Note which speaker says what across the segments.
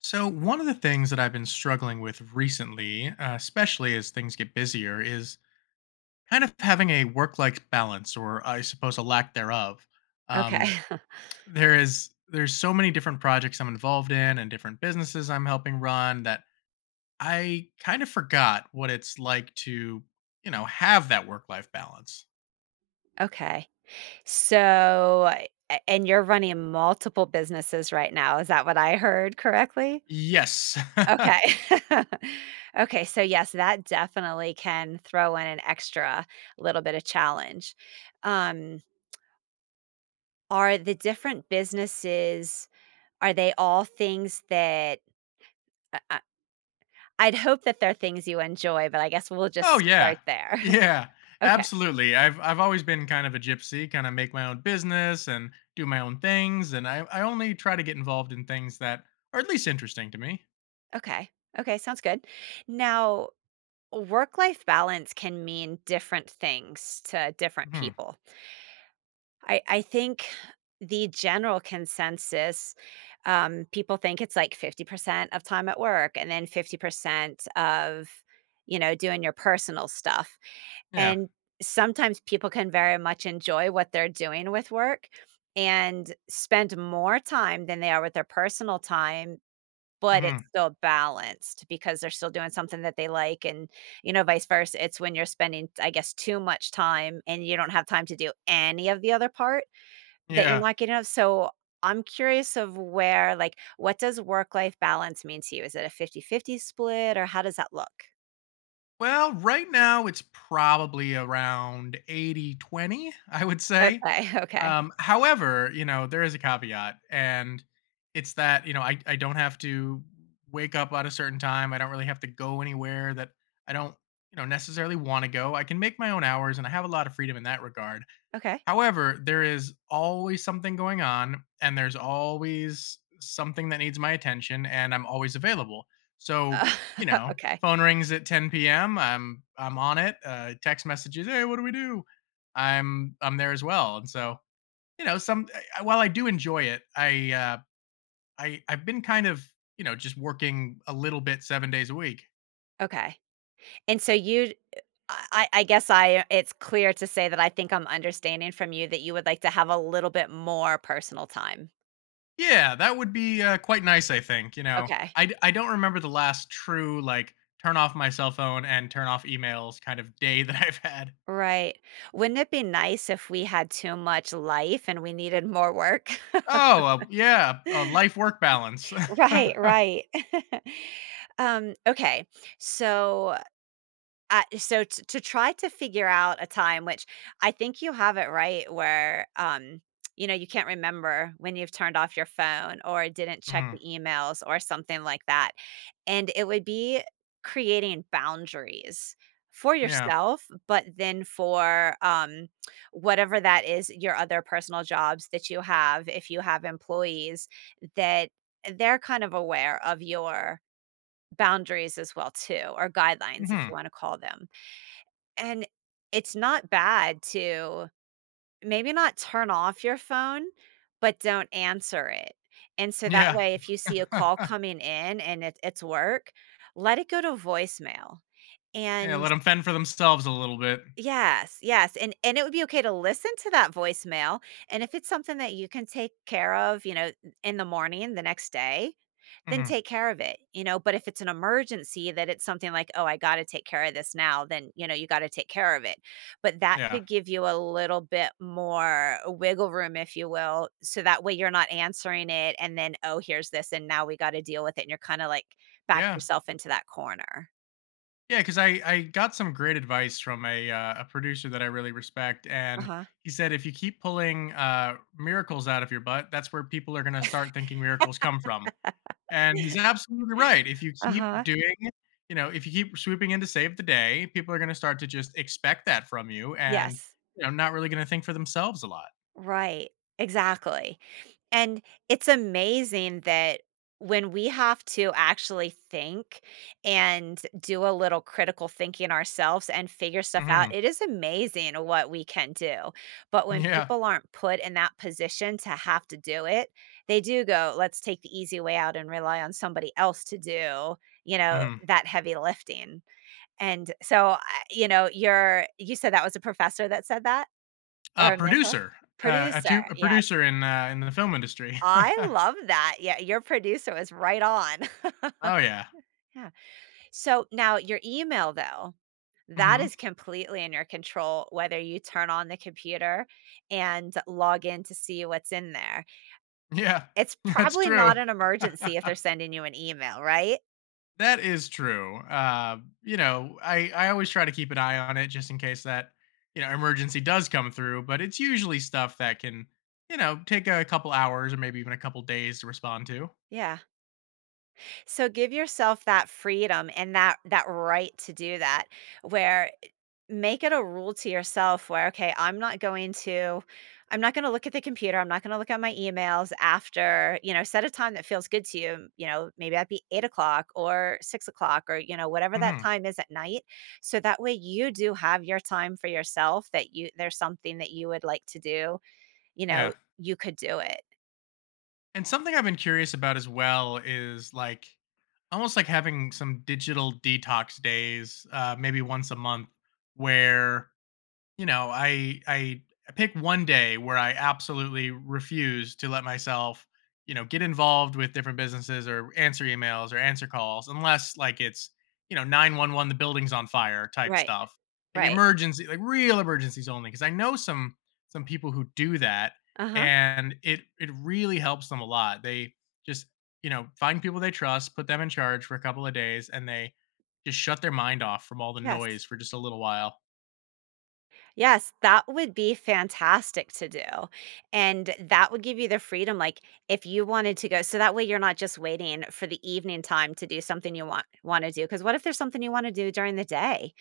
Speaker 1: So, one of the things that I've been struggling with recently, especially as things get busier, is kind of having a work-life balance, or I suppose a lack thereof. Um,
Speaker 2: Okay.
Speaker 1: there's so many different projects I'm involved in and different businesses I'm helping run that I kind of forgot what it's like to have that work-life balance.
Speaker 2: Okay. So, a and you're running multiple businesses right now, is that what I heard correctly?
Speaker 1: Yes.
Speaker 2: Okay. Okay, so yes, that definitely can throw in an extra little bit of challenge. Um, are the different businesses, are they all things that I I I'd hope that they're things you enjoy, but I guess we'll just
Speaker 1: Oh yeah.
Speaker 2: start there.
Speaker 1: Yeah.
Speaker 2: Okay,
Speaker 1: Absolutely. I've always been kind of a gypsy, kind of make my own business and do my own things and I only try to get involved in things that are at least interesting to me.
Speaker 2: okay, okay, sounds good. Now work life balance can mean different things to different
Speaker 1: Mhm.
Speaker 2: people. I think the general consensus, people think it's like 50% of time at work and then 50% of doing your personal stuff.
Speaker 1: Yeah.
Speaker 2: And sometimes people can very much enjoy what they're doing with work and spend more time than they are with their personal time, but it's
Speaker 1: Mhm.
Speaker 2: still balanced because they're still doing something that they like, and, you know, vice versa. It's when you're spending, I guess, too much time and you don't have time to do any of the other part that you're
Speaker 1: Yeah.
Speaker 2: not getting of. So I'm curious of where, like, what does work life balance mean to you? Is it a 50/50 split or how does that look?
Speaker 1: Well, right now it's probably around 80/20, I would say.
Speaker 2: Okay, okay,
Speaker 1: However, there is a caveat, and it's that, I don't have to wake up at a certain time. I don't really have to go anywhere that I don't necessarily want to go. I can make my own hours and I have a lot of freedom in that regard.
Speaker 2: okay.
Speaker 1: However, there is always something going on and there's always something that needs my attention and I'm always available. So,
Speaker 2: uh,
Speaker 1: you know,
Speaker 2: Okay,
Speaker 1: phone rings at 10 p.m. I'm on it. Text messages, hey, what do we do? I'm there as well. And so, you know, some while I do enjoy it, I've been kind of, just working a little bit 7 days a week.
Speaker 2: okay. And so you I guess I it's clear to say that I think I'm understanding from you that you would like to have a little bit more personal time.
Speaker 1: Yeah, that would be quite nice, I think.
Speaker 2: Okay.
Speaker 1: I don't remember the last true like turn off my cell phone and turn off emails kind of day that I've had.
Speaker 2: Right. Wouldn't it be nice if we had too much life and we needed more work?
Speaker 1: Oh, yeah, a life work balance.
Speaker 2: Right, right. Okay. So, so, t to try to figure out a time, which I think you have it right where, you can't remember when you've turned off your phone or didn't check
Speaker 1: Hmm.
Speaker 2: the emails or something like that. And it would be creating boundaries for
Speaker 1: Yeah.
Speaker 2: yourself, but then for, whatever that is, your other personal jobs that you have, if you have employees, that they're kind of aware of your boundaries as well too, or guidelines if
Speaker 1: Hmm.
Speaker 2: you wanna call them. And it's not bad to, maybe not turn off your phone, but don't answer it, and so that
Speaker 1: Yeah.
Speaker 2: way, if you see a call coming in and it's work, let it go to voicemail,
Speaker 1: Yeah,
Speaker 2: and
Speaker 1: let them fend for themselves a little bit.
Speaker 2: yes, yes, and it would be okay to listen to that voicemail, and if it's something that you can take care of, in the morning the next day, then
Speaker 1: Hmm.
Speaker 2: take care of it, you know? But if it's an emergency that it's something like, "Oh, I gotta take care of this now," then, you gotta take care of it. But that
Speaker 1: Yeah.
Speaker 2: could give you a little bit more wiggle room, if you will, so that way you're not answering it and then, "Oh, here's this, and now we gotta deal with it," and you're kinda, like, back
Speaker 1: Yeah.
Speaker 2: yourself into that corner.
Speaker 1: Yeah, because I got some great advice from a producer that I really respect, and
Speaker 2: Uh-huh.
Speaker 1: he said if you keep pulling miracles out of your butt, that's where people are going to start thinking miracles come from. And he's absolutely right. If you keep
Speaker 2: Uh-huh.
Speaker 1: doing, you know, if you keep swooping in to save the day, people are going to start to just expect that from you, and
Speaker 2: Yes.
Speaker 1: not really going to think for themselves a lot.
Speaker 2: Right. Exactly. And it's amazing that when we have to actually think and do a little critical thinking ourselves and figure stuff out,
Speaker 1: Hmm.
Speaker 2: it is amazing what we can do. But when
Speaker 1: Yeah.
Speaker 2: people aren't put in that position to have to do it, they do go, let's take the easy way out and rely on somebody else to do,
Speaker 1: Hmm.
Speaker 2: that heavy lifting. And so, you said that was a professor that said that,
Speaker 1: A
Speaker 2: or a mentor?
Speaker 1: producer, uh, a,
Speaker 2: Producer.
Speaker 1: tu- a
Speaker 2: Yeah.
Speaker 1: producer in the film industry.
Speaker 2: I love that. Yeah, your producer was right on.
Speaker 1: Oh yeah.
Speaker 2: Yeah. So now your email though, that
Speaker 1: Hmm.
Speaker 2: is completely in your control whether you turn on the computer and log in to see what's in there.
Speaker 1: Yeah,
Speaker 2: It's
Speaker 1: that's
Speaker 2: probably
Speaker 1: true.
Speaker 2: not an emergency if they're sending you an email, right?
Speaker 1: That is true. I always try to keep an eye on it just in case that, emergency does come through, but it's usually stuff that can, take a couple hours or maybe even a couple days to respond to.
Speaker 2: Yeah. So give yourself that freedom and that right to do that, where make it a rule to yourself where, okay, I'm not going to look at the computer, I'm not going to look at my emails after, set a time that feels good to you. You know maybe that'd be 8 o'clock or 6 o'clock, or, whatever that
Speaker 1: Mhm.
Speaker 2: time is at night, so that way you do have your time for yourself, that you there's something that you would like to do, you know
Speaker 1: Yeah.
Speaker 2: you could do it.
Speaker 1: And something I've been curious about as well is like almost like having some digital detox days, maybe once a month where I pick one day where I absolutely refuse to let myself, get involved with different businesses or answer emails or answer calls unless like it's, 911 the building's on fire type
Speaker 2: Right,
Speaker 1: stuff. Like
Speaker 2: right,
Speaker 1: emergency, like real emergencies only because I know some people who do that
Speaker 2: uh-huh,
Speaker 1: and it really helps them a lot. They just, find people they trust, put them in charge for a couple of days and they just shut their mind off from all the
Speaker 2: yes.
Speaker 1: noise for just a little while.
Speaker 2: Yes, that would be fantastic to do. And that would give you the freedom, like if you wanted to go, so that way you're not just waiting for the evening time to do something you want to do. Because what if there's something you want to do during the day,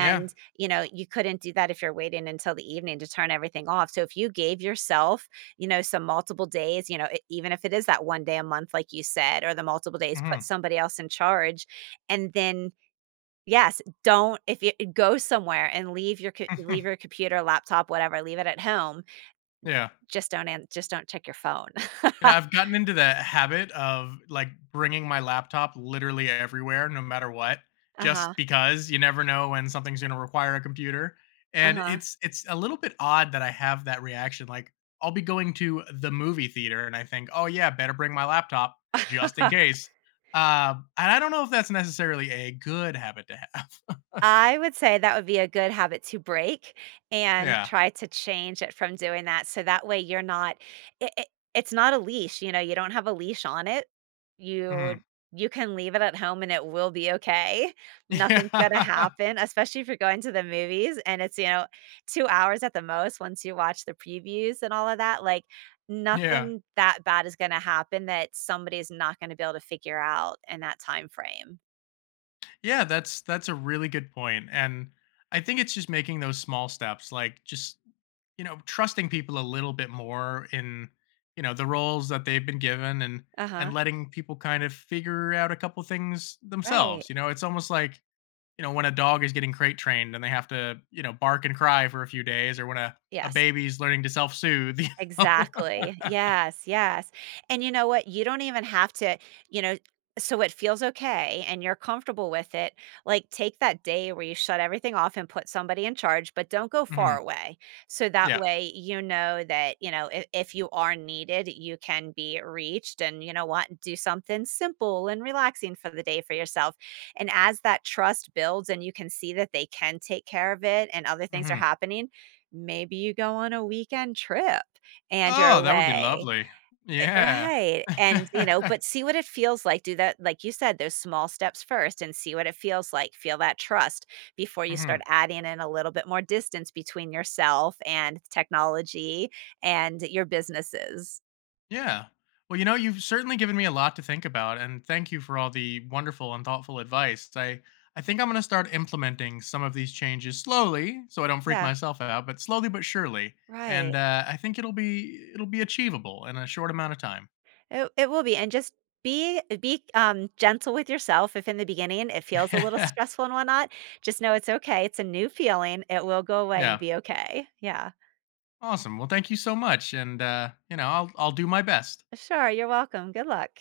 Speaker 1: Yeah.
Speaker 2: you know you couldn't do that if you're waiting until the evening to turn everything off. So if you gave yourself, some multiple days, even if it is that one day a month, like you said, or the multiple days, put
Speaker 1: Hmm.
Speaker 2: somebody else in charge, and then yes, don't if you go somewhere and leave your co
Speaker 1: Mhm.
Speaker 2: leave your computer, laptop, whatever, leave it at home,
Speaker 1: Yeah.
Speaker 2: just don't check your phone.
Speaker 1: I've gotten into the habit of like bringing my laptop literally everywhere, no matter what,
Speaker 2: Uh-huh,
Speaker 1: just because you never know when something's going to require a computer. And
Speaker 2: uh-huh.
Speaker 1: it's a little bit odd that I have that reaction. Like I'll be going to the movie theater and I think, oh yeah, better bring my laptop just in case. And I don't know if that's necessarily a good habit to have.
Speaker 2: I would say that would be a good habit to break and
Speaker 1: Yeah.
Speaker 2: try to change it from doing that, so that way you're not it it it's not a leash, you don't have a leash on it. You
Speaker 1: Hmm.
Speaker 2: you can leave it at home and it will be okay. Nothing's gonna
Speaker 1: Yeah.
Speaker 2: happen, especially if you're going to the movies and it's, 2 hours at the most once you watch the previews and all of that, like,
Speaker 1: Yeah.
Speaker 2: nothing that bad is gonna happen that somebody's not gonna be able to figure out in that time frame.
Speaker 1: Yeah, that's a really good point. And I think it's just making those small steps, like just, trusting people a little bit more in, the roles that they've been given and
Speaker 2: Uh-huh.
Speaker 1: and letting people kind of figure out a couple things
Speaker 2: Right.
Speaker 1: themselves. It's almost like, when a dog is getting crate trained and they have to, bark and cry for a few days, or when a
Speaker 2: Yes.
Speaker 1: baby's learning to self-soothe. Know.
Speaker 2: Exactly. Yes, yes. And you know what? You don't even have to, you know so it feels okay and you're comfortable with it. Like, take that day where you shut everything off and put somebody in charge, but don't go
Speaker 1: hmm.
Speaker 2: far away. So that
Speaker 1: Yeah.
Speaker 2: way, you know that, if you are needed, you can be reached, and, you know what, do something simple and relaxing for the day for yourself. And as that trust builds and you can see that they can take care of it and other things are
Speaker 1: Hmm.
Speaker 2: happening, maybe you go on a weekend trip and you're
Speaker 1: Oh, that would be
Speaker 2: away.
Speaker 1: lovely. Yeah.
Speaker 2: Right, and, but see what it feels like, do that like you said, those small steps first and see what it feels like, feel that trust before you start
Speaker 1: Hmm.
Speaker 2: adding in a little bit more distance between yourself and technology and your businesses.
Speaker 1: Yeah. Well, you've certainly given me a lot to think about, and thank you for all the wonderful and thoughtful advice. I think I'm going to start implementing some of these changes slowly, so I don't freak
Speaker 2: Yeah,
Speaker 1: myself out, but slowly but surely. And
Speaker 2: right.
Speaker 1: I think it'll be achievable in a short amount of time.
Speaker 2: It will be, and just be gentle with yourself if in the beginning it feels a little stressful and whatnot, just know it's okay, it's a new feeling, it will go away and
Speaker 1: Yeah.
Speaker 2: be okay. Yeah.
Speaker 1: Awesome. Well, thank you so much, and I'll do my best.
Speaker 2: Sure, you're welcome, good luck.